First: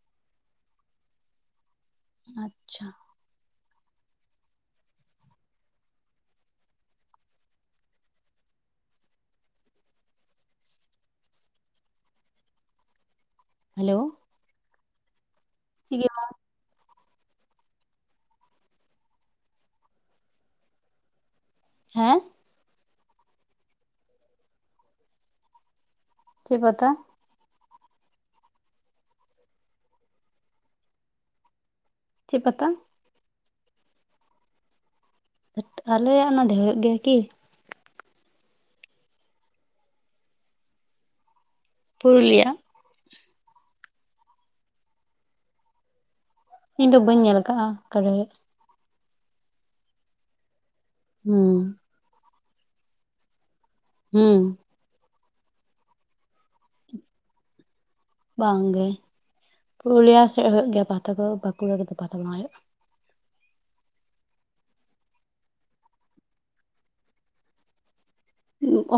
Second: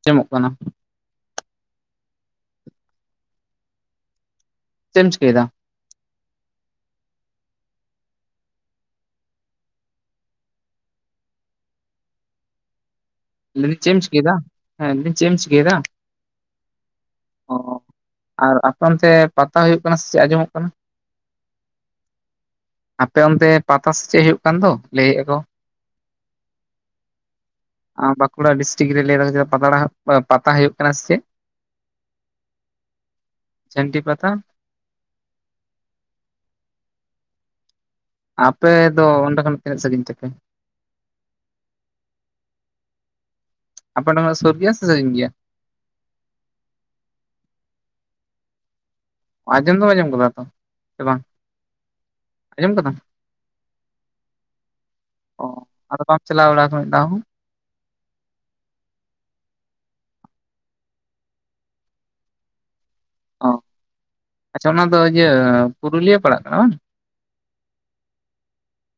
ᱟᱸᱡᱚᱢᱚᱜ ᱠᱟᱱᱟ ᱾ ᱟᱪ-ᱪᱷᱟ ᱾ ᱪᱮᱫ ᱮᱢ ᱪᱤᱠᱟᱹ ᱮᱫᱟ? ᱞᱟᱹᱤ ᱫᱟᱹᱧ ᱦᱮᱞᱳ ᱪᱮᱢ ᱪᱤᱠᱟᱹ ᱮᱫᱟ? ᱦᱮᱸ ᱞᱟᱹᱤᱧ ᱪᱮᱢ ᱪᱤᱠᱟᱹ ᱮᱫᱟ? [unintelligible] ᱚ ᱟᱨ ᱟᱯᱮ ᱚᱱᱛᱮ ᱯᱟᱛᱟ ᱦᱩᱭᱩᱜ ᱠᱟᱱᱟ ᱥᱮ ᱪᱮᱫ ᱟᱸᱡᱚᱢᱚᱜ ᱠᱟᱱᱟ? ᱦᱮᱸ ᱟᱯᱮ ᱚᱱᱛᱮ ᱯᱟᱛᱟ ᱥᱮ ᱪᱮᱫ ᱦᱳᱭᱩᱜ ᱠᱟᱱ ᱫᱚ ᱞᱟᱹᱭ ᱮ ᱟᱠᱚ? ᱪᱮᱫ ᱯᱟᱛᱟ? ᱟᱝ ᱵᱟᱸᱠᱩᱲᱟ ᱰᱤᱥᱴᱤᱠ ᱨᱮ ᱞᱟᱹᱭᱫᱟ ᱠᱚ ᱥᱮ ᱪᱮᱫ ᱯᱟᱛᱲᱟ ᱯᱟᱛᱟ ᱦᱩᱭᱩᱜ ᱠᱟᱱᱟ ᱥᱮ ᱪᱮᱫ? ᱪᱮᱫ ᱯᱟᱛᱟ? ᱡᱷᱟᱹᱱᱴᱤ ᱯᱟᱛᱟ ᱾ ᱟᱞᱮᱭᱟᱜ ᱱᱚᱰᱮᱷᱮ ᱦᱩᱭᱩᱜ ᱜᱮᱭᱟ ᱠᱤ? ᱟᱯᱮ ᱫᱚ ᱚᱸᱰᱮ ᱠᱷᱚᱱ ᱛᱤᱱᱟᱹᱜ ᱥᱟᱹᱜᱤᱧ ᱛᱮᱯᱮ? ᱯᱩᱨᱩᱞᱤᱭᱟ, ᱟᱯᱮ ᱚᱱᱰᱮ ᱠᱷᱚᱱ ᱥᱩᱨ ᱜᱮᱭᱟ ᱥᱮ ᱥᱟᱹᱜᱤᱧ ᱜᱮᱭᱟ? ᱤᱧ ᱫᱚ ᱵᱟᱹᱧ ᱧᱮᱞ ᱟᱠᱟᱜᱼᱟ ᱚᱠᱟᱨᱮ ᱦᱩᱭᱩᱜ-ᱟ ᱾ ᱟᱸᱡᱚᱢ ᱫᱚᱢ ᱟᱸᱡᱚᱢ ᱠᱟᱫᱟ ᱛᱚ, ᱥᱮ ᱵᱟᱝ ᱦᱩᱸ ᱟᱸᱡᱚᱢ ᱠᱟᱫᱟᱢ? ᱦᱩᱸ ᱚ ᱟᱫᱚ ᱵᱟᱢ ᱪᱟᱞᱟᱣ ᱵᱟᱲᱟᱣ ᱠᱟᱱᱟ ᱢᱤᱫ ᱫᱷᱟᱣ ᱦᱚᱸ? ᱵᱟᱝ ᱜᱮ᱾ ᱯᱩᱨᱩᱞᱤᱭᱟ ᱥᱮᱫ ᱦᱩᱭᱩᱜ ᱜᱮᱭᱟ ᱯᱟᱛᱟ ᱠᱚ, ᱵᱟᱸᱠᱩᱲᱟ ᱨᱮᱫᱚ ᱯᱟᱛᱟ ᱠᱚ ᱵᱟᱝ ᱦᱩᱭᱩᱜᱼᱟ ᱾ ᱚ ᱟᱪᱪᱷᱟ, ᱚᱱᱟ ᱫᱚ ᱤᱭᱟᱹ ᱯᱩᱨᱩᱞᱤᱭᱟᱹ ᱯᱟᱲᱟᱜ ᱠᱟᱱᱟ ᱵᱟᱝ?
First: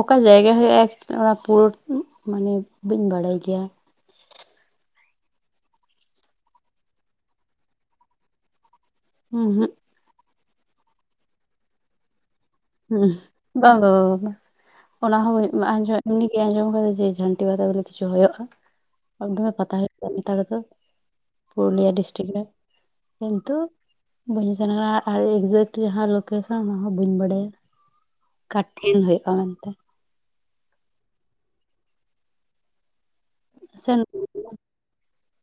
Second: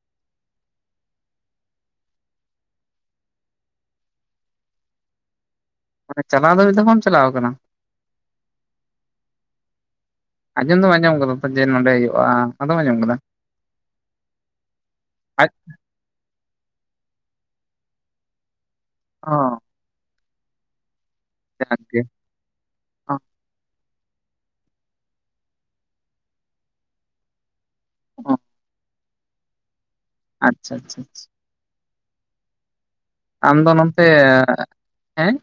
ᱚᱠᱟ ᱡᱟᱭᱜᱟ ᱦᱩᱭᱩᱜᱼᱟ ᱚᱱᱟ ᱯᱩᱨᱟᱹ ᱢᱟᱱᱮ ᱵᱟᱹᱧ ᱵᱟᱲᱟᱭ ᱜᱮᱭᱟ ᱾ ᱢᱟᱱᱮ ᱪᱟᱞᱟᱣ ᱫᱚ ᱢᱤᱫ ᱫᱷᱟᱣ ᱦᱚᱸ ᱵᱟᱢ ᱪᱟᱞᱟᱣ ᱟᱠᱟᱱᱟ? ᱩᱸ-ᱦᱩᱸ ᱟᱸᱡᱚᱢ ᱫᱚᱢ ᱟᱸᱡᱚᱢ ᱟᱠᱟᱫᱟ ᱛᱚ ᱡᱮ ᱱᱚᱰᱮ ᱦᱩᱭᱩᱜᱼᱟ? ᱟᱫᱚᱢ ᱟᱸᱡᱚᱢ ᱠᱟᱫᱟ ᱦᱩᱸ ᱵᱟᱝ-ᱵᱟᱝ-ᱵᱟᱝ ᱚᱱᱟ ᱦᱚᱸ ᱟᱡ ᱦᱩᱭᱩᱜ ᱟᱸᱡᱚᱜ ᱩᱱᱤ ᱜᱮ ᱟᱸᱡᱚᱢ ᱟᱠᱟᱫᱟ ᱡᱮ ᱡᱷᱟᱹᱱᱴᱤ ᱯᱟᱛᱟ ᱵᱚᱞᱮ ᱠᱤᱪᱷᱩ ᱦᱩᱭᱩᱜᱳᱼᱟ, ᱮᱠᱫᱢᱮ ᱦᱚᱸ ᱯᱟᱛᱟ ᱦᱩᱭᱩᱜᱼᱟ ᱥᱟᱱᱛᱟᱲ ᱫᱚ ᱡᱟᱠ ᱯᱩᱨᱩᱞᱤᱭᱟᱹ ᱜᱮ ᱰᱤᱥᱴᱤᱠ ᱨᱮ ᱚᱸ ᱠᱤᱱᱛᱩ ᱵᱟᱹᱧ ᱥᱮᱱ ᱠᱟᱱᱟ ᱟᱨ ᱮᱠᱡᱮᱠᱴ ᱡᱟᱦᱟᱸ ᱞᱳᱠᱮᱥᱚᱱ ᱚᱱᱟ ᱦᱚᱸ ᱵᱟᱹᱧ ᱵᱟᱲᱟᱭᱟ ᱾ [unintelligible] ᱚᱠᱟ ᱴᱷᱮᱱ ᱦᱩᱭᱩᱜᱼᱟ ᱢᱮᱱᱛᱮ ᱟᱪᱪᱷᱟ ᱟᱪᱷᱟ ᱪᱷᱟ ᱟᱢ ᱫᱚ ᱥᱮᱱ ᱱᱚᱱᱚᱛᱮ ᱦᱮᱸ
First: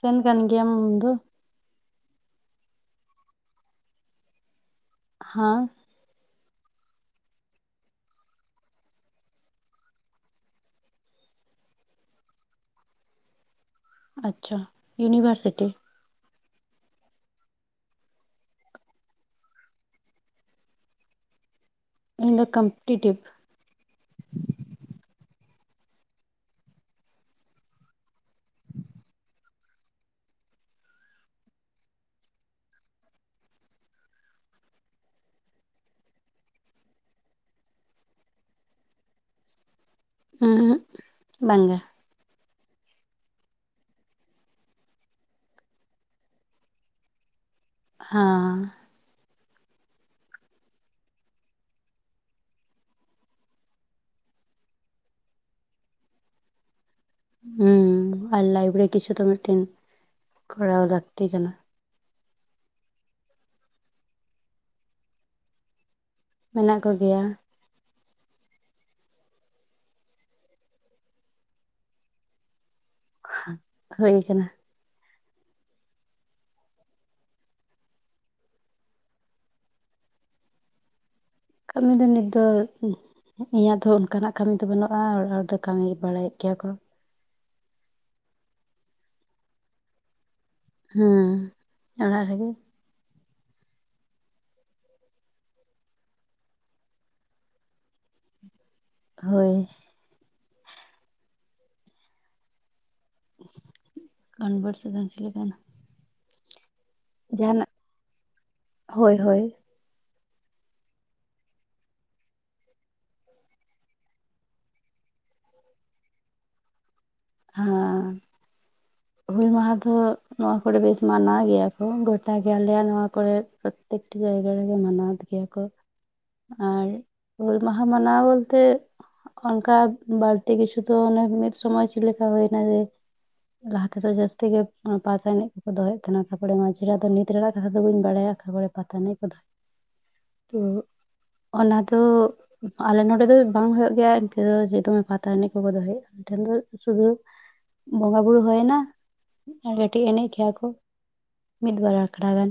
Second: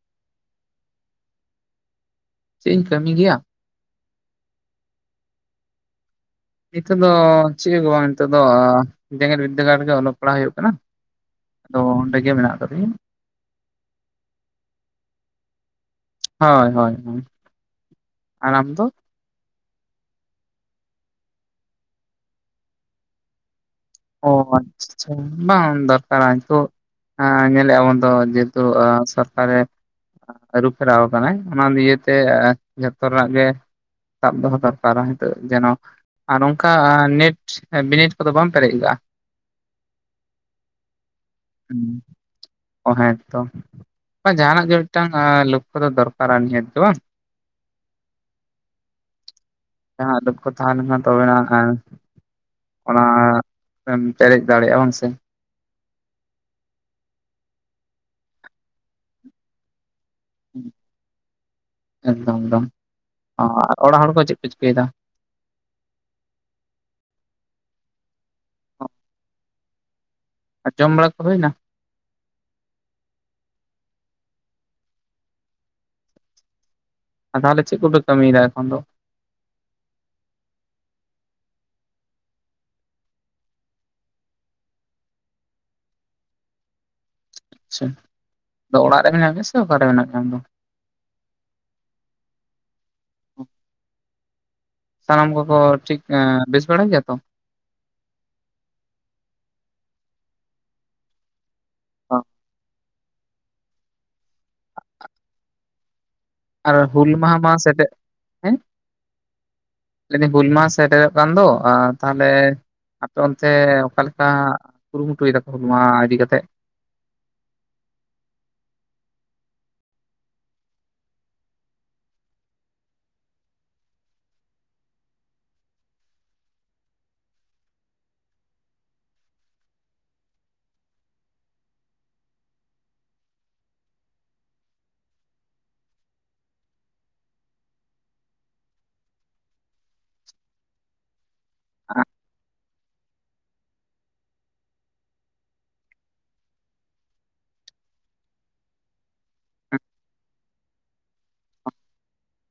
ᱥᱮᱱ ᱠᱟᱱ ᱜᱮᱭᱟᱢ ᱟᱢ ᱫᱚ- ᱪᱮᱫ ᱤᱧ ᱠᱟᱹᱢᱤ ᱜᱮᱭᱟ? ᱦᱮᱸ ᱱᱤᱛᱚᱜ ᱫᱚ ᱪᱮᱫ ᱦᱚᱝ ᱜᱮ ᱵᱚᱝ ᱱᱤᱛᱚᱜ ᱫᱚ ᱡᱮᱸᱜᱮᱛ ᱵᱤᱫᱽᱫᱟᱹᱜᱟᱲ ᱨᱮᱜᱮ ᱚᱞᱚᱜ ᱯᱟᱲᱦᱟᱜ ᱦᱩᱭᱩᱜ ᱠᱟᱱᱟ ᱾ ᱟᱫᱚ ᱚᱸᱰᱮ ᱜᱮ ᱢᱮᱱᱟᱜ ᱠᱟᱫᱤᱧᱟ ᱾ ᱟᱪᱪᱷᱟ ᱤᱭᱩᱱᱤᱵᱷᱟᱨᱥᱤᱴᱤ᱾ ᱦᱳᱭ ᱦᱳᱭ, ᱟᱨ ᱟᱢ ᱫᱚ? ᱤᱧ ᱫᱚ ᱠᱚᱢᱯᱮᱴᱤᱴᱤᱵᱷ, ᱚ ᱟᱪᱷᱟ ᱟᱪᱷᱟ ᱾ ᱵᱟᱝ ᱫᱚᱨᱠᱟᱨᱟ ᱱᱤᱛᱚᱜ ᱦᱟᱸ ᱧᱮᱞᱮᱼᱟᱵᱚᱱ ᱛᱚ ᱡᱮᱦᱮᱛᱩ ᱥᱚᱨᱠᱟᱨᱮ ᱟᱹᱨᱩ ᱯᱷᱮᱨᱟᱣ ᱠᱟᱱᱟᱭ ᱾ ᱚᱱᱟ ᱞᱤᱭᱮᱛᱮ ᱡᱚᱛᱚ ᱨᱮᱱᱟᱜ ᱜᱮ ᱥᱟᱵ ᱫᱚᱦᱚ ᱫᱚᱨᱠᱟᱨᱟ ᱱᱤᱛᱚᱜ ᱡᱮᱱᱚ ᱟᱨ ᱚᱱᱠᱟ ᱱᱮᱴ ᱵᱤᱱᱤᱰ ᱠᱚᱫᱚ ᱵᱟᱢ ᱯᱮᱨᱮᱡ ᱠᱟᱜ-ᱟ? ᱩᱸᱦᱩᱜ ᱵᱟᱝᱜᱮ ᱚ ᱦᱮᱸᱛᱚ ᱾ ᱵᱟᱝ ᱡᱟᱦᱟᱱᱟᱜ ᱜᱮ ᱢᱤᱫᱴᱟᱝ ᱞᱚᱠᱠᱷᱚ ᱫᱚ ᱫᱚᱨᱠᱟᱨᱟ ᱱᱤᱦᱟᱹᱛ ᱜᱮ ᱵᱟᱝ᱾ ᱦᱟᱸ᱾ ᱡᱟᱦᱟᱸ ᱞᱚᱠᱷᱚ ᱛᱟᱦᱮᱸᱱ ᱞᱮᱱᱠᱷᱟᱱ ᱛᱚᱵᱮᱱᱟᱜ ᱚᱱᱟ ᱮᱢ ᱯᱮᱨᱮᱡ ᱫᱟᱲᱮᱜᱼᱟ ᱵᱟᱝ ᱥᱮ᱾ ᱦᱩᱸ ᱟᱨ ᱞᱟᱤᱯᱷ ᱨᱮ ᱠᱤᱪᱷᱩ ᱛᱚ ᱢᱤᱫᱴᱮᱱ ᱠᱚᱨᱟᱣ ᱞᱟᱹᱠᱛᱤ ᱠᱟᱱᱟ᱾ ᱮᱠᱫᱚᱢ ᱮᱠᱫᱚᱢ ᱚ ᱟᱨ ᱚᱲᱟᱜ ᱦᱚᱲ ᱠᱚ ᱪᱮᱫ ᱠᱚ ᱪᱤᱠᱟᱹᱭᱮᱫᱟ? ᱢᱮᱱᱟᱜ ᱠᱚ ᱜᱮᱭᱟ᱾ ᱟᱨ ᱡᱚᱢ ᱵᱟᱲᱟ ᱠᱚ ᱦᱩᱭᱱᱟ? ᱦᱳᱭ ᱠᱟᱱᱟ᱾ ᱟ ᱛᱟᱦᱚᱞᱮ ᱪᱮᱫ ᱠᱚᱯᱮ ᱠᱟᱹᱢᱤᱭᱮᱫᱟ ᱮᱠᱷᱚᱱ ᱫᱚ? ᱠᱟᱹᱢᱤ ᱫᱚ ᱱᱤᱛ ᱫᱚ ᱤᱧᱟᱹᱜ ᱫᱚ ᱚᱱᱠᱟᱱᱟᱜ ᱠᱟᱹᱢᱤ ᱫᱚ ᱵᱟᱹᱱᱩᱜᱼᱟ ᱦᱚᱲ ᱦᱚᱲ ᱫᱚ ᱠᱟᱹᱢᱤ ᱵᱟᱲᱟᱭᱮᱫ ᱜᱮᱭᱟ ᱠᱚ᱾ ᱟᱪᱪᱷᱟ᱾ ᱟᱫᱚ ᱚᱲᱟᱜ ᱨᱮ ᱢᱮᱱᱟᱜ ᱢᱮᱭᱟ ᱥᱮ ᱚᱠᱟᱨᱮ ᱢᱮᱱᱟᱜ ᱢᱮᱭᱟ ᱟᱢ ᱫᱚ? ᱦᱩᱸ ᱚᱲᱟᱜ ᱨᱮᱜᱮ᱾ ᱥᱟᱱᱟᱢ ᱠᱚᱠᱚ ᱴᱷᱤᱠ ᱮᱸ ᱵᱮᱥ ᱵᱟᱲᱟ ᱜᱮᱭᱟ ᱛᱚ? ᱦᱳᱭ᱾ [unintelligible] [unintelligible] ᱟᱨ ᱦᱩᱞ ᱢᱟᱦᱟ ᱢᱟ ᱡᱟᱦᱟᱱᱟᱜ ᱥᱮᱴᱮ ᱦᱮᱸ? ᱦᱳᱭ ᱦᱳᱭ ᱞᱟᱹᱭ ᱫᱟᱹᱧ ᱦᱩᱞ ᱢᱟᱦᱟ ᱥᱮᱴᱮᱨᱚᱜ ᱠᱟᱱ ᱫᱚ ᱟ ᱛᱟᱦᱞᱮ ᱟᱯᱮ ᱚᱱᱛᱮ ᱚᱠᱟᱮᱠᱟ ᱠᱩᱨᱩᱢᱩᱴᱩᱭ ᱫᱟᱠᱚ ᱦᱩᱞ ᱢᱟᱦᱟ ᱤᱫᱤ ᱠᱟᱛᱮᱜ᱾ ᱦᱟᱸ ᱦᱩᱞ ᱢᱟᱦᱟ ᱡᱟᱦᱟ ᱫᱚ ᱱᱚᱣᱟ ᱠᱚᱨᱮ ᱵᱮᱥ ᱢᱟᱱᱟᱣ ᱜᱮᱭᱟ ᱠᱚ ᱜᱚᱴᱟ ᱜᱮ ᱟᱞᱮᱭᱟ ᱱᱚᱣᱟ ᱠᱚᱨᱮᱫ᱾ ᱯᱨᱚᱛᱮᱠᱴᱤ ᱡᱟᱭᱜᱟ ᱨᱮᱜᱮ ᱢᱟᱱᱟᱣ ᱜᱮᱭᱟᱠᱚ᱾ ᱟᱨ ᱦᱩᱞ ᱢᱟᱦᱟ ᱢᱟᱱᱟᱣ ᱵᱚᱞᱛᱮ ᱚᱱᱠᱟ ᱵᱟᱲᱛᱤ ᱠᱤᱪᱷᱩ ᱫᱚ ᱚᱱᱮ ᱢᱤᱫ ᱥᱚᱢᱚᱭ ᱪᱮᱫ ᱞᱮᱠᱟ ᱦᱩᱭᱱᱟ ᱡᱮ ᱞᱟᱦᱟ ᱛᱮᱫᱚ ᱡᱟᱹᱥᱛᱤ ᱜᱮ ᱚᱱᱟ ᱯᱟᱛᱟ ᱮᱱᱮᱡ ᱠᱚᱠᱚ ᱫᱚᱦᱚᱭᱮᱫ ᱛᱟᱦᱮᱱᱟ ᱛᱟᱯᱚᱨᱮ ᱢᱟᱡᱮᱟᱜ ᱫᱚ ᱱᱤᱛ ᱨᱮᱱᱟᱜ ᱠᱟᱛᱷᱟ ᱫᱚ ᱵᱟᱹᱧ ᱵᱟᱲᱟᱭᱟ ᱛᱟᱨᱚᱨᱮ᱾ [unintelligible] ᱛᱚ ᱚᱱᱟ ᱫᱚ ᱟᱞᱮ ᱱᱚᱰᱮ ᱫᱚ ᱵᱟᱝ ᱦᱚᱭᱩᱜ ᱜᱮᱭᱟ ᱤᱱᱠᱟᱹ ᱡᱮ ᱫᱚᱢᱮ ᱯᱟᱛᱟ ᱱᱮᱱᱡ ᱠᱚᱠᱚ ᱫᱚᱦᱚᱭᱟ ᱟᱞᱮ ᱴᱷᱮᱱ ᱫᱚ᱾ ᱥᱩᱫᱷᱩ ᱵᱚᱸᱜᱟ ᱵᱩᱨᱩ ᱦᱚᱭᱱᱟ, ᱟᱨᱠᱟᱹᱴᱳᱡ ᱮᱱᱮᱡ ᱠᱮᱭᱟᱠᱚ, ᱾ ᱢᱤᱫᱵᱟᱨ ᱜᱷᱚᱱᱟ ᱜᱟᱱ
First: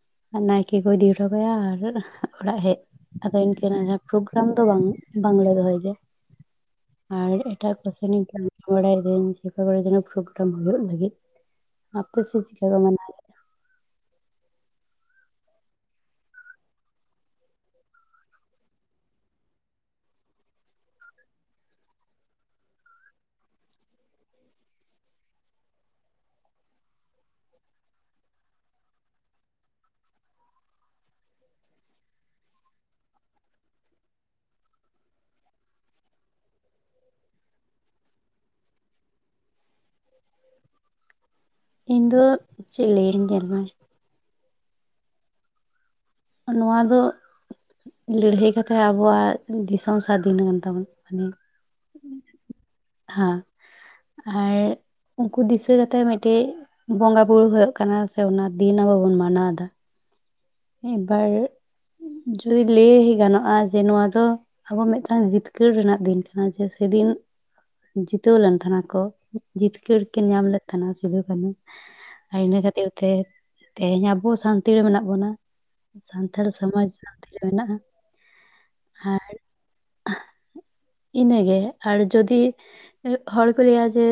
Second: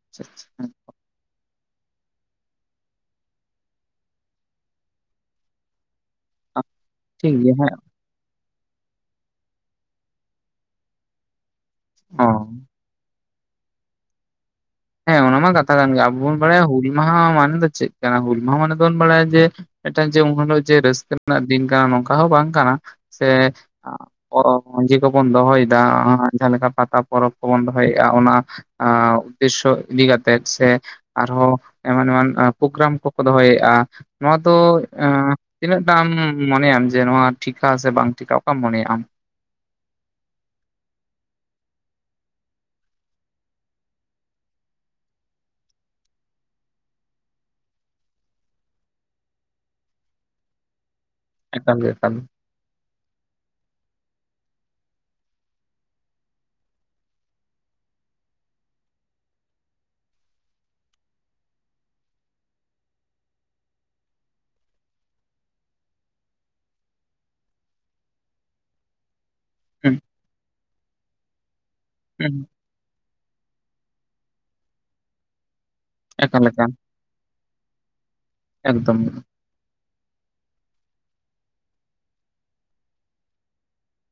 ᱟᱪᱪᱷᱟ ᱟᱨ ᱟᱪᱪᱷᱟ᱾ ᱱᱟᱭᱠᱮ ᱠᱚ ᱤᱫᱤ ᱦᱚᱴ ᱦᱚᱴᱚᱠᱟᱭᱟ ᱟᱨ ᱚᱲᱟᱜ ᱦᱮᱡ᱾ ᱟᱫᱚ ᱤᱱᱠᱟᱹᱱᱟᱜ ᱡᱟᱦᱟᱸ ᱯᱨᱳᱜᱨᱟᱢ ᱫᱚ ᱵᱟᱝ ᱵᱟᱝᱞᱮ ᱫᱚᱦᱚᱭ ᱜᱮᱭᱟ᱾ [inaudible] ᱟᱨ ᱦᱮᱸ ᱮᱴᱟᱜ ᱠᱚᱥᱮᱱᱤᱧ ᱠᱟᱹᱢᱤ ᱵᱟᱲᱟᱭ ᱫᱟᱹᱧ, ᱪᱤᱠᱟᱹ ᱵᱟᱲᱟᱭ ᱫᱟᱹᱧ, ᱚᱱᱟ ᱯᱨᱩᱯᱴᱟᱝ ᱦᱳᱭᱳᱜ ᱞᱟᱹᱜᱤᱫ᱾ ᱚ ᱟᱠᱮᱥᱮᱫ ᱪᱮᱫᱠᱟ ᱠᱚ ᱢᱟᱱᱟᱣ ᱜᱮᱭᱟ? ᱦᱮᱸ ᱚᱱᱟ ᱢᱟ ᱠᱟᱛᱷᱟ ᱠᱟᱱ ᱜᱮᱭᱟ, ᱟᱵᱚ ᱵᱚᱱ ᱵᱟᱲᱟᱭᱟ ᱦᱩᱞ ᱢᱟᱦᱟ ᱢᱟᱱᱮ ᱫᱚ ᱪᱮᱫ ᱠᱟᱱᱟ, ᱦᱩᱞ ᱢᱟᱦᱟ ᱢᱟᱱᱮ ᱫᱚᱵᱚᱱ ᱵᱟᱲᱟᱭᱟ ᱡᱮ ᱢᱤᱫᱴᱟᱝ ᱡᱮ ᱩᱱᱦᱤᱞᱳᱜ ᱡᱮ ᱨᱟᱹᱥᱠᱟᱹ ᱨᱮᱱᱟᱜ ᱫᱤᱱ ᱠᱟᱱᱟ ᱱᱚᱝᱠᱟ ᱦᱚᱸ ᱵᱟᱝ ᱠᱟᱱᱟ, ᱥᱮ ᱯᱚᱨᱚᱵ ᱢᱟᱹᱡᱷᱤ ᱠᱚᱵᱚᱱ ᱫᱚᱦᱚᱭᱫᱟ ᱚᱱᱟ ᱡᱟᱦᱟᱸ ᱞᱮᱠᱟ ᱯᱟᱛᱟ ᱯᱚᱨᱚᱵᱽ ᱠᱚᱵᱚᱱ ᱫᱚᱦᱚᱭᱮᱜᱼᱟ ᱚᱱᱟ ᱟ ᱩᱫᱽᱫᱮᱥᱥᱚ ᱤᱫᱤ ᱠᱟᱛᱮᱫ, ᱥᱮ ᱟᱨᱦᱚᱸ ᱮᱢᱟᱱ ᱮᱢᱟᱱ ᱯᱳᱜᱜᱨᱟᱢ ᱠᱚᱠᱚ ᱫᱚᱦᱚᱭᱮᱜᱼᱟ, ᱱᱚᱣᱟ ᱫᱚ ᱮᱸ ᱛᱤᱱᱟᱹᱜ ᱴᱟᱢ ᱢᱚᱱᱮᱭᱟᱢ ᱡᱮ ᱱᱚᱣᱟ ᱴᱷᱤᱠᱟ ᱥᱮ ᱵᱟᱝ ᱴᱷᱤᱠᱟ ᱚᱠᱟᱢ ᱢᱚᱱᱮᱭᱟ ᱟᱢ? ᱤᱧ ᱫᱚ ᱪᱮᱫ ᱞᱟᱹᱭᱟᱹᱧ ᱧᱮᱞᱢᱮ ᱱᱚᱣᱟ ᱫᱚ ᱞᱟᱹᱲᱦᱟᱹᱭ ᱠᱟᱛᱮᱜ ᱟᱵᱳᱣᱟᱜ ᱫᱤᱥᱚᱢ ᱥᱟᱫᱷᱤᱱ ᱠᱟᱱ ᱛᱟᱵᱚᱱᱟ, ᱢᱟᱱᱮ ᱮᱠᱟᱞᱜᱮ ᱮᱠᱟᱞᱜᱮ᱾ ᱦᱟᱸ, ᱟᱨ ᱩᱱᱠᱩ ᱫᱤᱥᱟᱹ ᱠᱟᱛᱮᱜ ᱢᱮᱫᱴᱮᱡ ᱵᱚᱸᱜᱟ ᱵᱩᱨᱩ ᱦᱳᱭᱳᱜ ᱠᱟᱱᱟ ᱥᱮ, ᱚᱱᱟ ᱫᱤᱱ ᱟᱵᱚ ᱵᱚᱱ ᱢᱟᱱᱟᱣ ᱫᱟ ᱢᱤᱫ ᱵᱟᱨ ᱡᱩᱫᱤ ᱞᱟᱹᱭ ᱜᱟᱱᱚᱜᱼᱟ ᱡᱮ ᱱᱚᱣᱟ ᱫᱚ ᱟᱵᱚ ᱢᱮᱫᱴᱟᱝ ᱡᱤᱛᱠᱟᱹᱨ ᱨᱮᱱᱟᱜ ᱫᱤᱱ ᱠᱟᱱᱟ, ᱡᱮ ᱥᱮᱫᱤᱱ ᱡᱤᱛᱟᱹᱣ ᱞᱮᱱ ᱛᱟᱦᱮᱱ ᱟᱠᱳ᱾ ᱦᱩᱸ ᱡᱤᱛᱠᱟᱹᱨ ᱠᱤᱱ ᱧᱟᱢ ᱞᱮᱫ ᱛᱟᱦᱮᱱᱟ ᱥᱤᱫᱷᱩ ᱠᱟᱹᱱᱩ, ᱦᱩᱸ ᱟᱨ ᱤᱱᱟᱹ ᱠᱷᱟᱹᱛᱤᱨ ᱛᱮ ᱛᱮᱦᱮᱧ ᱟᱵᱚ ᱥᱟᱱᱛᱤ ᱨᱮ ᱢᱮᱱᱟᱜ ᱵᱚᱱᱟ᱾ ᱮᱠᱟᱞ ᱥᱟᱱᱛᱟᱲ ᱮᱠᱟᱞ ᱥᱚᱢᱟᱡᱽ ᱥᱟᱱᱛᱤ ᱨᱮ ᱢᱮᱱᱟᱜᱼᱟ᱾ ᱮᱠᱫᱚᱢ ᱦᱩᱸ ᱟᱨ ᱤᱱᱟᱹᱜᱮ, ᱟᱨ ᱡᱩᱫᱤ ᱦᱚᱲ ᱠᱚ ᱞᱟᱹᱭᱟ ᱡᱮ,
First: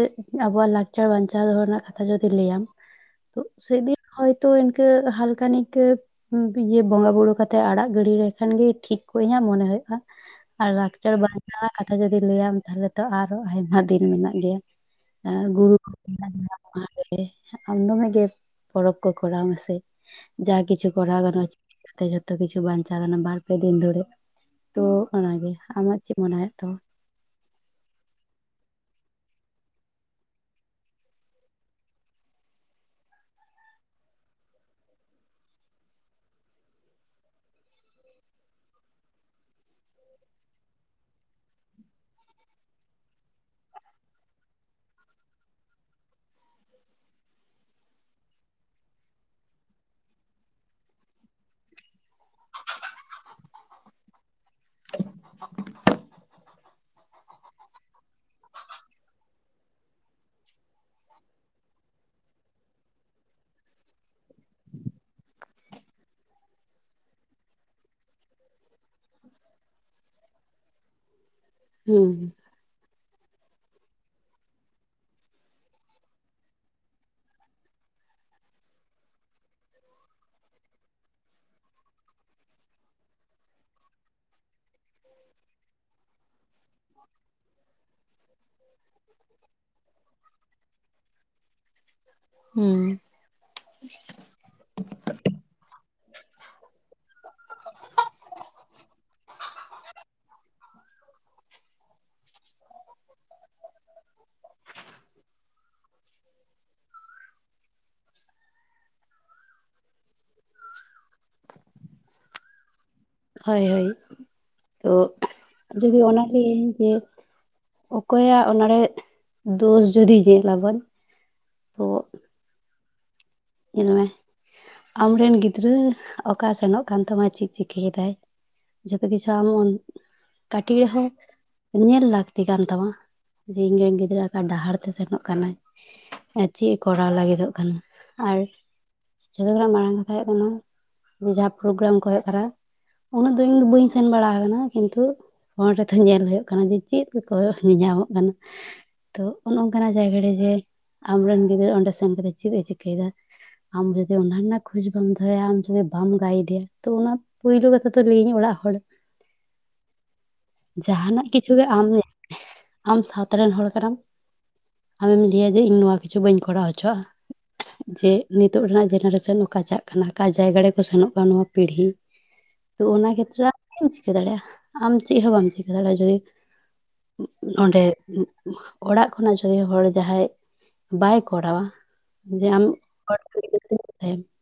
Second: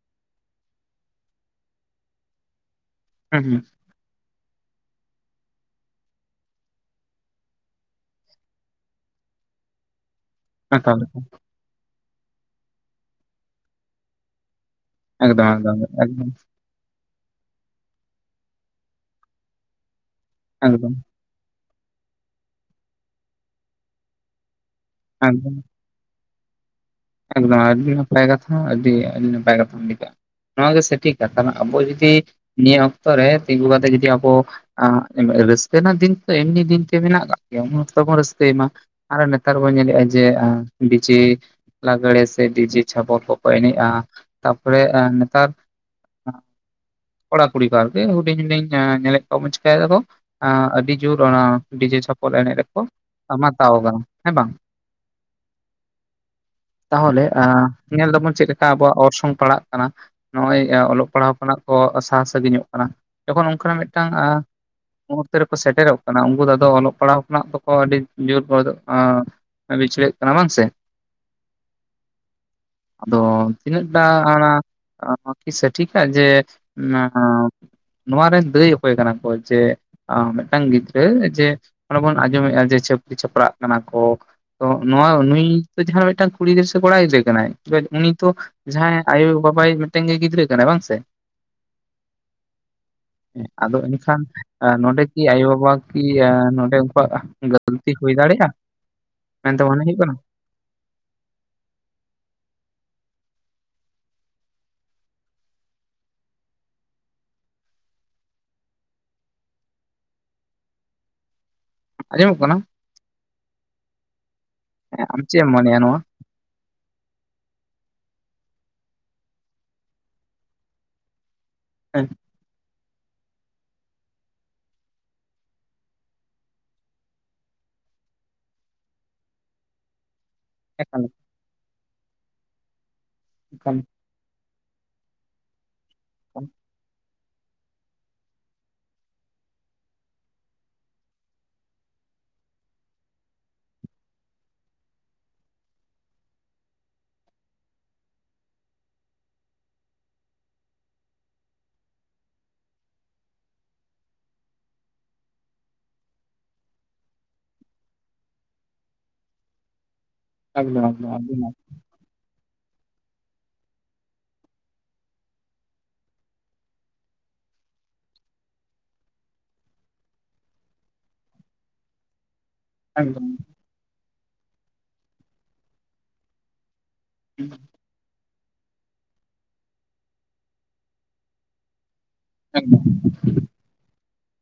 ᱟᱵᱚᱣᱟᱜ ᱞᱟᱠᱪᱟᱨ ᱵᱟᱧᱪᱟᱣ ᱫᱚᱦᱚ ᱨᱮᱱᱟᱜ ᱠᱟᱛᱷᱟ ᱡᱚᱫᱤ ᱞᱟᱹᱭ ᱟᱢ᱾ ᱛᱚ, ᱦᱩᱸ ᱥᱮᱫᱤᱱ ᱦᱚᱭᱛᱚ ᱤᱱᱠᱟᱹ ᱦᱟᱞᱠᱟ ᱱᱤᱠᱮ ᱤᱭᱟᱹ ᱵᱚᱸᱜᱟ ᱵᱩᱨᱩ ᱠᱟᱛᱮᱜ ᱟᱲᱟᱜ ᱜᱤᱰᱤ ᱞᱮᱠᱷᱟᱱ ᱜᱤ ᱴᱷᱤᱠ ᱠᱚᱜ ᱤᱧᱟᱹᱜ ᱢᱚᱱᱮ ᱦᱩᱭᱩᱜᱼᱟ᱾ ᱟᱨ ᱦᱟᱛᱟᱣ ᱞᱟᱠᱪᱟᱨ ᱞᱮᱠᱟ ᱵᱟᱧᱪᱟᱣᱟᱜ ᱠᱟᱛᱷᱟ ᱡᱚᱫᱤ ᱞᱟᱹᱭᱟᱢ ᱛᱟᱦᱚᱞᱮ ᱛᱚ ᱟᱨᱦᱚ ᱟᱭᱢᱟ ᱫᱮᱨᱤ ᱢᱮᱱᱟᱜ ᱜᱮᱭᱟ᱾ ᱦᱮᱸ, ᱮᱠᱫᱚᱢ ᱜᱩᱨᱩ᱾ ᱮᱠᱫᱚᱢ ᱮᱠᱫᱚᱢ [unintelligible] ᱚᱱᱟᱜᱮ, ᱟᱢ ᱫᱚᱢᱮ ᱜᱮ ᱯᱚᱨᱚᱵᱽ ᱠᱚ ᱠᱚᱨᱟᱣ ᱢᱮᱥᱮ ᱡᱟ ᱠᱤᱪᱷᱩ ᱮᱠᱫᱚᱢ [unintelligible] ᱡᱷᱚᱛᱚ ᱠᱤᱪᱷᱩ ᱵᱟᱧᱪᱟᱣ ᱜᱟᱱᱚᱜᱼᱟ ᱵᱟᱨ ᱯᱮ ᱫᱤᱱ ᱫᱷᱚᱨᱮ, ᱛᱚ ᱚᱱᱟ ᱜᱮ᱾ ᱮᱠᱫᱚᱢ ᱟᱢᱟᱜ ᱪᱮᱫ ᱢᱚᱱᱮ ᱦᱚᱭᱳᱜ ᱛᱟᱢᱟ? ᱮᱠᱫᱚᱢ, ᱟᱹᱰᱤ ᱱᱟᱯᱟᱭ ᱠᱟᱛᱷᱟ ᱟᱹᱰᱤ ᱟᱹᱰᱤ ᱱᱟᱯᱟᱭ ᱠᱟᱛᱷᱟᱢ ᱞᱟᱹᱭ ᱠᱟᱜᱼᱟ᱾ ᱱᱚᱣᱟ ᱜᱮ ᱥᱮᱴᱷᱤᱠ ᱠᱟᱛᱷᱟ, ᱟᱵᱚ ᱡᱩᱫᱤ ᱱᱤᱭᱟᱹ ᱚᱠᱛᱚ ᱨᱮ ᱛᱤᱸᱜᱩ ᱠᱟᱛᱮ ᱡᱩᱫᱤ ᱟᱵᱚ ᱟᱸ ᱨᱟᱹᱥᱠᱟᱹ ᱨᱮᱱᱟᱜ ᱫᱤᱱ ᱛᱚ ᱮᱢᱱᱤ ᱫᱤᱱᱛᱮ ᱢᱮᱱᱟᱜ ᱠᱟᱜ ᱜᱮᱭᱟ, ᱩᱱ ᱚᱠᱛᱚ ᱵᱚᱱ ᱨᱟᱹᱥᱠᱟᱹᱭ ᱢᱟ᱾ ᱟᱨᱚ ᱱᱮᱛᱟᱨ ᱵᱚᱱ ᱧᱮᱞᱮᱜᱼᱟ, ᱡᱮ ᱟᱸ ᱰᱤᱡᱮ ᱞᱟᱜᱽᱲᱮ ᱥᱮ ᱰᱤᱡᱮ ᱪᱷᱟᱯᱚᱞ ᱠᱚᱠᱚ ᱮᱱᱮᱡᱼᱟ, ᱛᱟᱨᱯᱚᱨᱮ ᱱᱮᱛᱟᱨ ᱠᱚᱲᱟ ᱠᱩᱲᱤ ᱠᱚ ᱟᱨᱠᱤ ᱦᱩᱸᱰᱤᱧ ᱦᱩᱸᱰᱤᱧ ᱧᱮᱞ ᱠᱚᱣᱟ ᱵᱚᱱ ᱪᱤᱠᱟᱹᱭ ᱫᱟᱠᱚ ᱟᱸ ᱟᱹᱰᱤ ᱡᱳᱨ ᱚᱱᱟ ᱰᱤᱡᱮ ᱪᱷᱟᱯᱚᱞ ᱮᱱᱮᱡ ᱨᱮᱠᱚ ᱢᱟᱛᱟᱣ ᱠᱟᱱᱟ, ᱦᱮᱸ ᱵᱟᱝ? ᱛᱟᱦᱚᱞᱮ, ᱟᱸ ᱧᱮᱞ ᱫᱟᱵᱚᱱ ᱪᱮᱫ ᱞᱮᱠᱟ ᱟᱵᱚᱣᱟᱜ ᱚᱨᱥᱚᱝ ᱯᱟᱲᱟᱜ ᱠᱟᱱᱟ᱾ ᱱᱚᱜᱼᱚᱭ ᱚᱞᱚᱜ ᱯᱟᱲᱦᱟᱣ ᱠᱷᱚᱱᱟᱜ ᱠᱚ ᱥᱟᱦᱟ ᱥᱟᱸᱜᱤᱧᱚᱜ ᱠᱟᱱᱟ᱾ ᱡᱚᱠᱷᱚᱱ ᱚᱱᱠᱟᱱᱟᱜ ᱢᱤᱫᱴᱟᱝ ᱢᱩᱦᱩᱨᱛᱚ ᱨᱮᱠᱚ ᱥᱮᱴᱮᱨᱚᱜ ᱠᱟᱱᱟ, ᱩᱱᱠᱩ ᱫᱚ ᱟᱫᱚ ᱚᱞᱚᱜ ᱯᱟᱲᱦᱟᱜ ᱠᱷᱚᱱᱟᱜ ᱫᱚᱠᱚ ᱟᱹᱰᱤ ᱡᱳᱨ ᱵᱤᱪᱷᱞᱟᱹᱜ ᱠᱟᱱᱟ ᱵᱟᱝ ᱥᱮ? ᱦᱩᱸ᱾ ᱟᱫᱚ, ᱛᱤᱱᱟᱹᱜ ᱴᱟ ᱚᱱᱟ ᱦᱚᱸ ᱠᱤ ᱥᱚᱴᱷᱤᱠᱼᱟ ᱡᱮ ᱚᱱᱟ ᱱᱚᱣᱟ ᱨᱮ ᱫᱟᱹᱭ ᱚᱠᱚᱭ ᱠᱟᱱᱟ ᱠᱚ? ᱡᱮ ᱢᱤᱫᱴᱟᱝ ᱜᱤᱫᱽᱨᱟᱹ ᱡᱮ ᱚᱸᱱᱮ ᱵᱚᱱ ᱟᱸᱡᱚᱢᱮᱫᱼᱟ, ᱡᱮ ᱪᱷᱟᱹᱯᱨᱤ ᱪᱷᱟᱯᱨᱟᱜ ᱠᱟᱱᱟ ᱠᱚ᱾ ᱛᱚ ᱱᱚᱣᱟ ᱱᱩᱭ ᱡᱟᱦᱟᱸᱱᱟᱜ ᱢᱤᱫᱴᱟᱝ ᱠᱩᱲᱤ ᱜᱤᱫᱨᱟᱹ ᱥᱮ ᱠᱚᱲᱟ ᱜᱤᱫᱽᱨᱟᱹ ᱠᱟᱱᱟᱭ, ᱩᱱᱤ ᱛᱚ ᱡᱟᱦᱟᱸᱭ ᱟᱭᱳ ᱵᱟᱵᱟᱭᱤᱡ ᱢᱤᱫᱴᱮᱱ ᱜᱮ ᱜᱤᱫᱽᱨᱟᱹ ᱠᱟᱱᱟᱭ, ᱵᱟᱝ ᱥᱮ? ᱦᱩᱸ᱾ ᱦᱮᱸ, ᱟᱫᱚ ᱮᱱᱮᱠᱷᱟᱱ ᱟᱸ ᱱᱚᱸᱰᱮ ᱠᱤ ᱟᱭᱳ ᱵᱟᱵᱟ ᱠᱤ ᱱᱚᱸᱰᱮ ᱩᱱᱠᱩᱣᱟᱜ ᱜᱟᱹᱞᱛᱤ ᱦᱩᱭ ᱫᱟᱲᱮᱭᱟᱜᱼᱟ? ᱢᱮᱱᱫᱚ ᱢᱚᱱᱮ ᱦᱩᱭᱩᱜ ᱠᱟᱱᱟ? ᱟᱸᱡᱚᱢᱚᱜ ᱠᱟᱱᱟ? ᱦᱳᱭ ᱦᱳᱭ, ᱛᱚ ᱦᱮᱸ ᱟᱢ ᱪᱮᱫ ᱮᱢ ᱢᱚᱱᱮᱭᱟ ᱱᱚᱣᱟ ᱡᱩᱫᱤ ᱚᱱᱟ ᱞᱟᱹᱭᱟᱹᱧ ᱡᱮ ᱚᱠᱚᱭᱟᱜ ᱚᱱᱟ ᱨᱮ ᱫᱳᱥ ᱡᱩᱫᱤ ᱧᱮᱞ ᱟᱵᱚᱱ ᱛᱚ ᱦᱮᱸ᱾ ᱧᱮᱞ ᱢᱮ ᱟᱢᱨᱮᱱ ᱜᱤᱫᱽᱨᱟᱹ ᱚᱠᱟ ᱥᱮᱱᱚᱜ ᱠᱟᱱ ᱛᱟᱢᱟ, ᱪᱮᱫ ᱪᱤᱠᱟᱹᱭ ᱮᱫᱟᱭ᱾ ᱡᱷᱚᱛᱚ ᱠᱤᱪᱷᱩ ᱟᱢ ᱚᱱ ᱠᱟᱹᱴᱤᱡ ᱮᱠᱟᱞ ᱨᱮᱦᱚᱸ ᱧᱮᱞ ᱞᱟᱹᱠᱛᱤ ᱠᱟᱱ ᱛᱟᱢᱟ ᱡᱮ ᱮᱠᱟᱞ ᱤᱧᱨᱮᱱ ᱜᱤᱫᱽᱨᱟᱹ ᱰᱟᱦᱟᱨ ᱛᱮ ᱥᱮᱱᱚᱜ ᱠᱟᱱᱟᱭ, ᱟᱨ ᱪᱮᱫ ᱮ ᱠᱚᱨᱟᱣ ᱞᱟᱹᱜᱤᱫᱚᱜ ᱠᱟᱱᱟ ᱾ ᱟᱨ ᱡᱷᱚᱛᱚ ᱠᱷᱚᱱᱟᱜ ᱢᱟᱨᱟᱝ ᱠᱟᱛᱷᱟ ᱦᱳᱭᱳᱜ ᱠᱟᱱᱟ, ᱡᱟᱦᱟᱸ ᱯᱨᱳᱜᱨᱟᱢ ᱠᱚ ᱦᱳᱭᱳᱜ ᱠᱟᱱᱟ᱾ ᱩᱱᱟᱹᱜ ᱫᱚ ᱤᱧ ᱫᱚ ᱵᱟᱹᱧ ᱥᱮᱱ ᱵᱟᱲᱟ ᱠᱟᱱᱟ᱾ ᱠᱤᱱᱛᱩ ᱯᱷᱳᱱ ᱨᱮᱫᱚ ᱧᱮᱞ ᱦᱩᱭᱩᱜ ᱠᱟᱱᱟ, ᱡᱮ ᱪᱮᱫ ᱠᱚ ᱧᱮᱞ ᱧᱟᱢᱚᱜ ᱠᱟᱱᱟ᱾ ᱛᱳ ᱚᱱᱮ ᱚᱱᱠᱟᱱᱟᱜ ᱡᱟᱭᱜᱟ ᱨᱮᱜᱮ ᱡᱮ, ᱟᱢ ᱨᱮᱱ ᱜᱤᱫᱽᱨᱟᱹ ᱚᱸᱱᱰᱮ ᱥᱮᱱ ᱠᱟᱛᱮᱜ ᱪᱮᱫ ᱮ ᱪᱤᱠᱟᱹᱭᱮᱫᱟ᱾ ᱟᱢ ᱡᱚᱫᱤ ᱚᱱᱟ ᱠᱷᱚᱡᱽ ᱵᱟᱢ ᱫᱚᱦᱚᱭᱟ, ᱟᱢ ᱡᱩᱫᱤ ᱵᱟᱢ ᱜᱟᱭᱤᱰᱮᱭᱟ ᱛᱚ ᱚᱱᱟ ᱯᱳᱭᱞᱳ ᱠᱟᱛᱷᱟ ᱛᱚ ᱞᱟᱹᱭᱟᱹᱧ ᱚᱲᱟᱜ ᱦᱚᱲ, ᱮᱠᱫᱚᱢ ᱮᱠᱫᱚᱢ ᱡᱟᱦᱟᱱᱟᱜ ᱟᱹᱵᱤᱱ ᱠᱤᱪᱷᱩ ᱜᱮ ᱟᱢ ᱟᱢ ᱥᱟᱶᱛᱟ ᱨᱮᱱ ᱦᱚᱲ ᱠᱟᱱᱟᱢ, ᱟᱢᱮᱢ ᱞᱟᱹᱭᱟ ᱡᱮ ᱤᱧ ᱱᱚᱣᱟ ᱠᱤᱪᱷᱩ ᱵᱟᱹᱧ ᱠᱚᱨᱟᱣ ᱦᱚᱪᱚᱣᱟᱜᱼᱟ᱾ ᱡᱮ ᱱᱤᱛᱚᱜ ᱨᱮᱱᱟᱜ ᱡᱮᱱᱟᱨᱮᱥᱚᱱ ᱚᱠᱟ ᱪᱟᱜ ᱠᱟᱱᱟ᱾ ᱚᱠᱟ ᱡᱟᱭᱜᱟ ᱨᱮᱠᱚ ᱥᱮᱱᱚᱜ ᱠᱟᱱᱟ ᱱᱚᱣᱟ ᱯᱤᱲᱦᱤ᱾ ᱛᱚ ᱚᱱᱟ ᱮᱠᱫᱚᱢ ᱠᱷᱮᱛᱨᱮ ᱟᱢ ᱪᱮᱫ ᱮᱢ ᱪᱤᱠᱟᱹ ᱫᱟᱲᱮᱭᱟᱜᱼᱟ, ᱟᱢ ᱪᱮᱫ ᱦᱚᱸ ᱵᱟᱢ ᱪᱤᱠᱟᱹ ᱫᱟᱲᱮᱭᱟᱜᱼᱟ᱾ ᱡᱩᱫᱤ ᱱᱚᱸᱰᱮ ᱚᱲᱟᱜ ᱠᱷᱚᱱᱟᱜ [inaudible] ᱦᱚᱲ ᱡᱟᱦᱟᱸᱭ ᱵᱟᱭ ᱠᱚᱨᱟᱣᱟ᱾ ᱟᱢ ᱮᱠᱫᱚᱢ [unintelligible] ᱦᱚᱲ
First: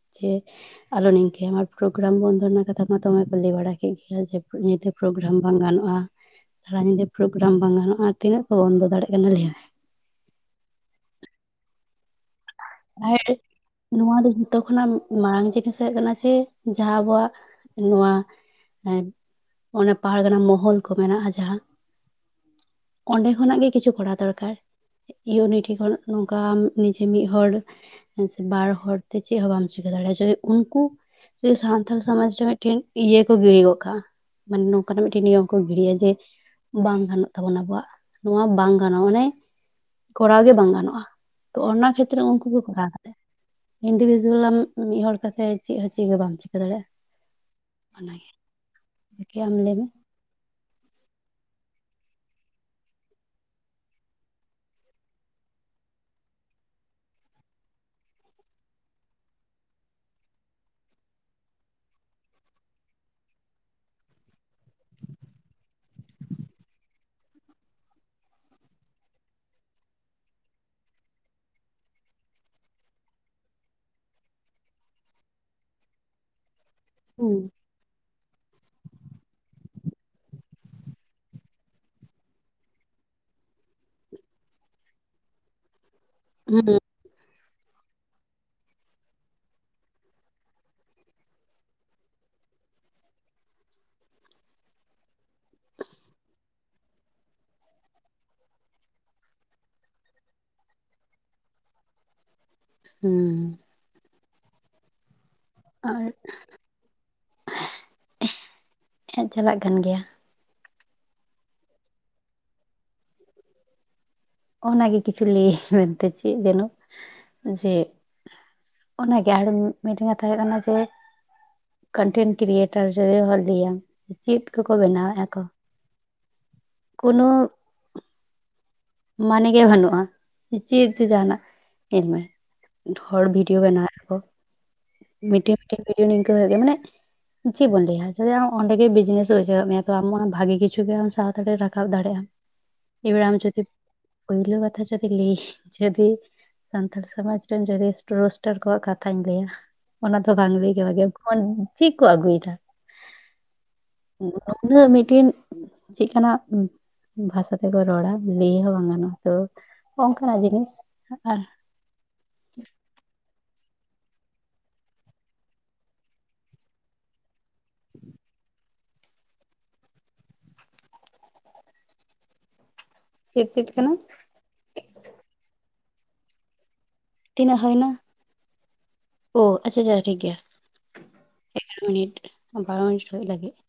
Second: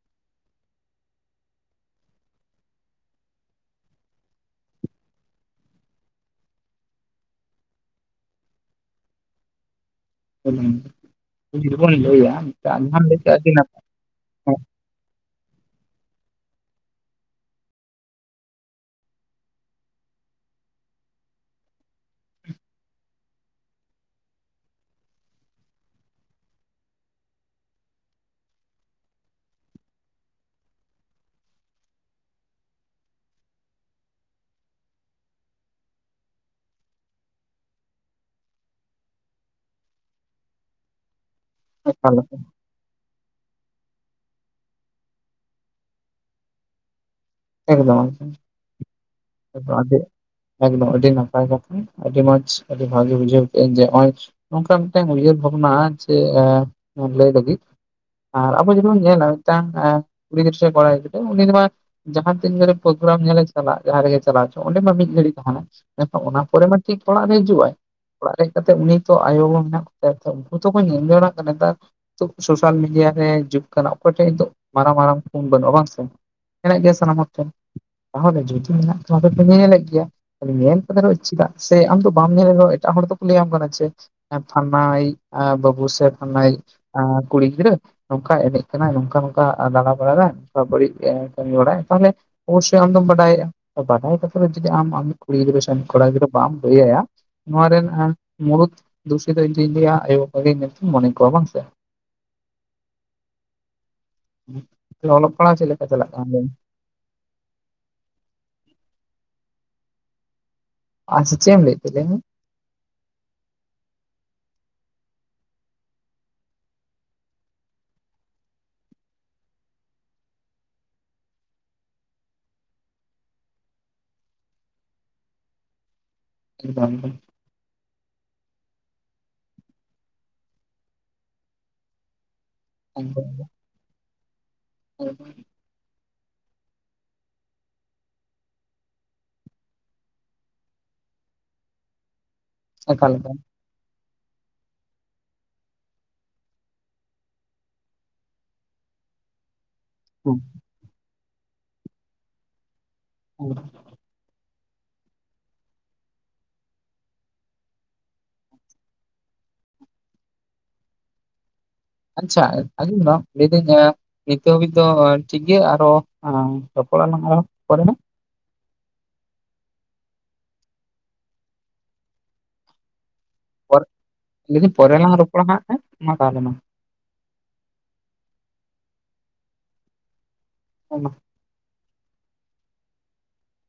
ᱟᱞᱚ ᱱᱤᱝᱠᱟᱹ ᱟᱢ, ᱟᱨ ᱯᱨᱳᱜᱨᱟᱢ ᱵᱚᱱᱫᱚ ᱨᱮᱱᱟᱜ ᱠᱟᱛᱷᱟ ᱢᱟ ᱫᱚᱢᱮ ᱠᱚ ᱞᱟᱹᱭ ᱵᱟᱲᱟ ᱠᱮᱫ ᱜᱮᱭᱟ᱾ ᱡᱮ ᱯᱨᱳᱜᱨᱟᱢ ᱵᱟᱝ ᱜᱟᱱᱚᱜᱼᱟ, ᱥᱟᱨᱟ ᱧᱤᱫᱟᱹ ᱯᱨᱳᱜᱨᱟᱢ ᱵᱟᱝ ᱜᱟᱱᱚᱜᱼᱟ᱾ ᱛᱤᱱᱟᱹᱜ ᱠᱚ ᱵᱚᱱᱫᱚ ᱫᱟᱲᱮᱭᱟᱜ ᱠᱟᱱᱟ ᱞᱟᱹᱭᱢᱮ᱾ ᱡᱩᱫᱤ ᱵᱚᱱ ᱞᱟ. ᱭᱟ ᱢᱮ ᱟᱨ [unintelligible] ᱱᱚᱣᱟ ᱫᱚ ᱡᱷᱚᱛᱚ ᱠᱷᱚᱱᱟᱜ ᱢᱟᱨᱟᱝ ᱡᱤᱱᱤᱥ ᱦᱩᱭᱩᱜ ᱠᱟᱱᱟ ᱡᱮ, ᱡᱟᱦᱟᱸ ᱟᱵᱚᱣᱟᱜ ᱱᱚᱣᱟ ᱦᱮᱸ ᱚᱱᱮ, ᱯᱟᱦᱟᱲᱜᱟᱱᱟ ᱢᱚᱦᱚᱞ ᱠᱚ ᱢᱮᱱᱟᱜᱼᱟ ᱡᱟᱸᱦᱟ ᱚᱸᱰᱮ ᱠᱷᱚᱱᱟᱜ ᱜᱮ ᱠᱤᱪᱷᱩ ᱠᱚᱨᱟᱣ ᱫᱚᱨᱠᱟᱨ, ᱤᱭᱩᱱᱤᱴ ᱠᱷᱚᱱ ᱱᱚᱝᱠᱟ ᱢᱤᱫ ᱦᱚᱲ ᱵᱟᱨ ᱦᱚᱲᱛᱮ ᱪᱮᱫ ᱦᱚᱸ ᱵᱟᱢ ᱪᱤᱠᱟᱹ ᱫᱟᱲᱮᱭᱟᱜᱼᱟ᱾ ᱡᱚᱫᱤ ᱩᱱᱠᱩ ᱡᱮ ᱥᱟᱱᱛᱟᱞ ᱥᱚᱢᱟᱡᱽ ᱨᱮ ᱢᱤᱫᱴᱮᱱ ᱤᱭᱟᱹ ᱠᱚ ᱜᱤᱲᱤ ᱜᱚᱜ ᱠᱟᱜ-ᱟ᱾ ᱢᱟᱱᱮ ᱱᱚᱝᱠᱟᱱᱟᱜ ᱢᱤᱫᱴᱮᱱ ᱱᱤᱭᱚᱢ ᱠᱚ ᱜᱤᱰᱤᱭᱟ ᱡᱮ, ᱵᱟᱝ ᱜᱟᱱᱚᱜ ᱛᱟᱵᱚᱱᱟ ᱟᱵᱚᱣᱟᱜ᱾ ᱱᱚᱣᱟ ᱵᱟᱝ ᱜᱟᱱᱚᱜᱼᱟ, ᱢᱟᱱᱮ ᱠᱚᱨᱟᱣ ᱜᱮ ᱵᱟᱝ ᱜᱟᱱᱚᱜᱼᱟ᱾ ᱛᱚ ᱚᱱᱟ ᱮᱠᱟᱞ ᱠᱷᱟᱹᱛᱤᱨ ᱩᱱᱠᱩ ᱠᱚ ᱠᱚᱨᱟᱣ ᱮᱫᱟ᱾ ᱤᱱᱰᱤᱵᱷᱤᱡᱩᱞᱟᱢ ᱢᱤᱫ ᱦᱚᱲ ᱠᱟᱛᱮᱫ ᱪᱮᱫ ᱦᱚᱸ ᱪᱮᱫ ᱦᱚᱸ ᱵᱟᱢ ᱪᱤᱠᱟᱹ ᱫᱟᱲᱮᱭᱟᱜᱼᱟ᱾ ᱮᱠᱫᱚᱢ ᱚᱱᱟᱜᱮ ᱟᱢ ᱞᱟᱹᱭ ᱮᱠᱫᱚᱢ ᱢᱮ ᱮᱠᱫᱚᱢ᱾ [unintelligible] ᱮᱠᱫᱚᱢ ᱟᱹᱰᱤ ᱱᱟᱯᱟᱭ ᱠᱟᱛᱷᱟ᱾ ᱟᱹᱰᱤ ᱢᱚᱸᱡᱽ ᱟᱹᱰᱤ ᱵᱷᱟᱜᱮ ᱵᱩᱡᱷᱟᱹᱣ ᱠᱮᱫ ᱟᱧ ᱡᱮ ᱱᱚᱜᱚᱭ ᱱᱚᱝᱠᱟ ᱢᱤᱫᱴᱟᱝ ᱩᱭᱦᱟᱹᱨ ᱵᱷᱟᱵᱽᱱᱟ ᱡᱮ, ᱞᱟᱹᱭ ᱞᱟᱹᱜᱤᱫ ᱟᱨ ᱟᱵᱚ ᱡᱩᱫᱤ ᱵᱚᱱ ᱧᱮᱞᱟ, ᱢᱤᱫᱴᱟᱝ ᱠᱩᱲᱤ ᱜᱤᱫᱽᱨᱟᱹ ᱥᱮ ᱠᱚᱲᱟ ᱜᱤᱫᱽᱨᱟᱹ ᱩᱱᱤ ᱫᱚ ᱢᱟ ᱡᱟᱦᱟᱸ ᱛᱤᱱ ᱜᱮ ᱯᱨᱳᱜᱨᱟᱢ ᱧᱮᱞᱮ ᱪᱟᱞᱟᱜ ᱡᱟᱦᱟᱸ ᱨᱮᱜᱮ ᱪᱟᱞᱟᱣ ᱦᱚᱪᱚᱼᱟ, ᱚᱸᱰᱮ ᱢᱟ ᱢᱤᱫ ᱜᱷᱟᱹᱲᱤᱡ ᱛᱟᱦᱮᱱᱟ᱾ ᱢᱮᱱᱠᱷᱟᱱ ᱚᱱᱟ ᱯᱚᱨᱮ ᱢᱟ ᱴᱷᱤᱠ ᱚᱲᱟᱜ ᱨᱮ ᱦᱤᱡᱩᱜᱼᱟᱭ᱾ ᱚᱲᱟᱜ ᱦᱮᱡ ᱠᱟᱛᱮᱫ ᱩᱱᱤ ᱛᱚ ᱟᱭᱳ ᱵᱟᱵᱟ ᱦᱚᱸ ᱢᱮᱱᱟᱜ ᱠᱚᱛᱟᱭᱟ, ᱩᱱᱠᱩ ᱛᱚᱠᱚ ᱧᱮᱞ ᱫᱟᱲᱮᱭᱟᱜ ᱠᱟᱱᱟ ᱱᱮᱛᱟᱨ ᱥᱳᱥᱟᱞ ᱢᱤᱰᱤᱭᱟ ᱨᱮ ᱡᱩᱜᱽ ᱠᱟᱱᱟ᱾ ᱚᱠᱚᱭ ᱴᱷᱮᱱ ᱫᱚ ᱢᱟᱨᱟᱝ ᱢᱟᱨᱟᱝ ᱯᱷᱩᱱ ᱵᱟᱹᱱᱩᱜᱼᱟ ᱵᱟᱝ ᱥᱮ᱾ ᱧᱮᱞᱮᱫ ᱜᱮᱭᱟ ᱥᱟᱱᱟᱢ ᱦᱚᱲ ᱦᱩᱸ ᱴᱷᱮᱱ, ᱛᱟᱦᱚᱞᱮ ᱡᱩᱫᱤ ᱢᱮᱱᱟᱜ ᱛᱟᱢᱮ ᱧᱮᱞᱮᱫ ᱜᱮᱭᱟ। ᱧᱮᱞ ᱠᱟᱛᱮ ᱨᱮᱦᱚᱸ ᱪᱮᱫᱟᱜ ᱥᱮ ᱟᱢ ᱫᱚ ᱵᱟᱢ ᱧᱮᱞᱨᱮᱦᱚᱸ ᱮᱴᱟᱜ ᱦᱚᱲ ᱫᱚᱠᱚ ᱞᱟᱹᱭᱟᱢ ᱠᱟᱱᱟ ᱪᱮ᱾ ᱯᱷᱟᱞᱱᱟᱭᱤᱡ ᱵᱟᱹᱵᱩ ᱥᱮ, ᱯᱷᱟᱞᱱᱟᱭᱤᱡ ᱦᱩᱸ ᱠᱩᱲᱤ ᱜᱤᱫᱽᱨᱟᱹ, ᱱᱚᱝᱠᱟ ᱮᱱᱮᱡ ᱠᱟᱱᱟ ᱱᱚᱝᱠᱟ ᱱᱚᱝᱠᱟ ᱫᱟᱬᱟ ᱵᱟᱲᱟᱭᱟᱫᱟ᱾ ᱱᱚᱝᱠᱟ ᱵᱟᱹᱲᱤᱡ [unintelligible] ᱛᱟᱦᱚᱞᱮ ᱚᱵᱚᱥᱥᱳᱭ ᱟᱢᱫᱚᱢ ᱵᱟᱰᱟᱭᱮᱜᱼᱟ᱾ ᱵᱟᱰᱟᱭ ᱠᱟᱛᱮ ᱡᱚᱫᱤ ᱟᱢ ᱠᱩᱲᱤ ᱜᱤᱫᱽᱨᱟᱹ ᱥᱮ ᱠᱚᱲᱟ ᱜᱤᱫᱽᱨᱟᱹ ᱵᱟᱢ ᱞᱟᱹᱭ ᱟᱭᱟ᱾ ᱱᱚᱣᱟ ᱨᱮᱱ ᱢᱩᱲᱩᱫ ᱫᱩᱥᱤ ᱫᱚ ᱤᱧ ᱫᱚᱧ ᱞᱟ. ᱭᱟ, ᱟᱭᱳᱼᱵᱟᱵᱟ ᱢᱮᱱᱛᱮ ᱢᱚᱱᱮ ᱠᱚᱣᱟ ᱵᱟᱝ ᱥᱮ᱾ ᱦᱩᱸ᱾ ᱚᱞᱚᱜ ᱯᱟᱲᱦᱟᱜ ᱪᱮᱫ ᱞᱮᱠᱟ ᱪᱟᱞᱟᱜ ᱠᱟᱱ ᱞᱟᱹᱭ ᱢᱮ? ᱦᱮᱸ ᱪᱟᱞᱟᱜ ᱠᱟᱱ ᱜᱮᱭᱟ᱾ ᱟᱪᱪᱷᱟ ᱪᱮᱫ ᱮᱢ ᱞᱟᱹᱭ ᱮᱛ ᱞᱟᱹᱭ ᱢᱮ? ᱚᱱᱟᱜᱮ ᱠᱤᱪᱷᱩ ᱞᱟᱹᱭᱟᱹᱧ ᱢᱮᱱᱛᱮ ᱪᱮᱫ ᱡᱮᱱᱚ ᱡᱮ, ᱚᱱᱟ ᱜᱮ ᱟᱨ ᱢᱤᱫᱴᱟᱝ ᱠᱟᱛᱷᱟ ᱦᱩᱭᱩ ᱠᱟᱱᱟ ᱡᱮ, ᱠᱚᱱᱴᱮᱱ ᱠᱨᱤᱭᱮᱴᱟᱨ ᱨᱮ ᱵᱷᱟᱞᱤᱭᱟ, ᱪᱮᱫ ᱠᱚᱠᱚ ᱵᱮᱱᱟᱣᱮᱫ ᱟᱠᱚ᱾ ᱮᱠᱡᱟᱢᱤᱥᱚᱱ, ᱢᱟᱱᱮ ᱜᱮ ᱵᱟᱹᱱᱩᱜᱼᱟ, ᱪᱮᱫ ᱡᱮ ᱡᱟᱦᱟᱸᱱᱟᱜ ᱧᱮᱞᱢᱮ ᱦᱚᱲ ᱮᱠᱫᱚᱢ ᱵᱷᱤᱰᱭᱳ ᱵᱮᱱᱟᱣᱮᱜ ᱟᱠᱚ, ᱢᱤᱫᱴᱮᱱ ᱢᱤᱫᱴᱮᱱ ᱵᱷᱤᱰᱭᱳ ᱱᱤᱝᱠᱟᱹ ᱦᱩᱭᱩᱜ ᱜᱮᱭᱟ ᱢᱟᱱᱮ ᱪᱮᱫ ᱵᱚᱱ ᱞᱟᱹᱭᱟ ᱡᱮ ᱟᱢ ᱚᱸᱰᱮ ᱜᱮ ᱵᱤᱡᱱᱮᱥ ᱵᱩᱡᱟᱹᱣᱟᱜ ᱢᱮᱭᱟ ᱠᱚ ᱟᱢ ᱚᱱᱟ ᱵᱷᱟᱜᱮ ᱠᱤᱪᱷᱩ ᱜᱮ ᱟᱢ ᱥᱟᱶᱛᱟ ᱨᱮ ᱨᱟᱠᱟᱵ ᱫᱟᱲᱮᱜ ᱟᱢ᱾ ᱮᱠᱟᱞ ᱮᱵᱟᱨ ᱮᱠᱟᱞ ᱟᱢ ᱡᱩᱫᱤ, ᱯᱳᱭᱞᱳ ᱠᱟᱛᱷᱟ ᱡᱩᱫᱤ [inaudible] ᱡᱩᱫᱤ ᱥᱟᱱᱛᱟᱲ ᱥᱚᱢᱟᱡᱽ ᱨᱮᱱ ᱡᱩᱫᱤ ᱨᱳᱥᱴᱟᱨ ᱠᱚᱣᱟᱜ ᱠᱟᱛᱷᱟᱧ ᱞᱟᱹᱭᱟ ᱚᱱᱟ ᱫᱚ ᱵᱟᱝ ᱞᱟᱹᱭ ᱜᱮ ᱵᱷᱟᱜᱮᱭᱟ, ᱮᱠᱷᱚᱱ ᱪᱮᱫ ᱠᱚ ᱟᱹᱜᱩᱭᱮᱫᱟ᱾ [inaudible] ᱩᱱᱟᱹᱜ ᱢᱤᱫᱴᱮᱱ ᱪᱮᱫ ᱠᱟᱱᱟᱜ ᱵᱷᱟᱥᱟ ᱛᱮᱠᱚ ᱨᱚᱲᱟ ᱞᱟᱹᱭ ᱦᱚᱸ ᱵᱟᱝ ᱜᱟᱱᱚᱜᱼᱟ ᱛᱚ, ᱚᱝᱠᱟᱱᱟᱜ ᱡᱤᱱᱤᱥ ᱟᱨ ᱟᱪᱪᱷᱟ ᱟᱸᱡᱚᱢ ᱫᱟᱢ ᱞᱟᱹᱭᱫᱟᱹᱧ ᱱᱤᱛᱚᱜ ᱦᱟᱹᱵᱤᱡ ᱫᱚ ᱴᱷᱤᱠ ᱜᱮᱭᱟ ᱟᱨᱦᱚᱸ ᱟᱸ ᱨᱚᱯᱚᱲ ᱟᱞᱟᱝ ᱟᱨᱦᱚᱸ ᱯᱚᱨᱮ [unintelligible] ᱪᱮᱫ ᱪᱮᱫ ᱠᱟᱱᱟ? ᱞᱟᱹᱭᱫᱟᱹᱧ ᱯᱚᱨᱮ ᱞᱟᱝ ᱨᱚᱯᱚᱲᱟ ᱦᱟᱸᱜ ᱦᱮᱸ, ᱢᱟ ᱛᱟᱦᱚᱞᱮ ᱢᱟ᱾ ᱛᱤᱱᱟᱹᱜ ᱦᱳᱭᱱᱟ? ᱳ ᱟᱪᱪᱷᱟ ᱟᱪᱪᱷᱟ ᱴᱷᱤᱠ ᱜᱮᱭᱟ᱾ [unintelligible] ᱮᱜᱟᱨᱚ ᱢᱤᱱᱤᱴ, ᱳ ᱵᱟᱨᱳ ᱢᱤᱱᱤᱴ ᱦᱩᱭᱩᱜ ᱞᱟᱹᱜᱤᱜ,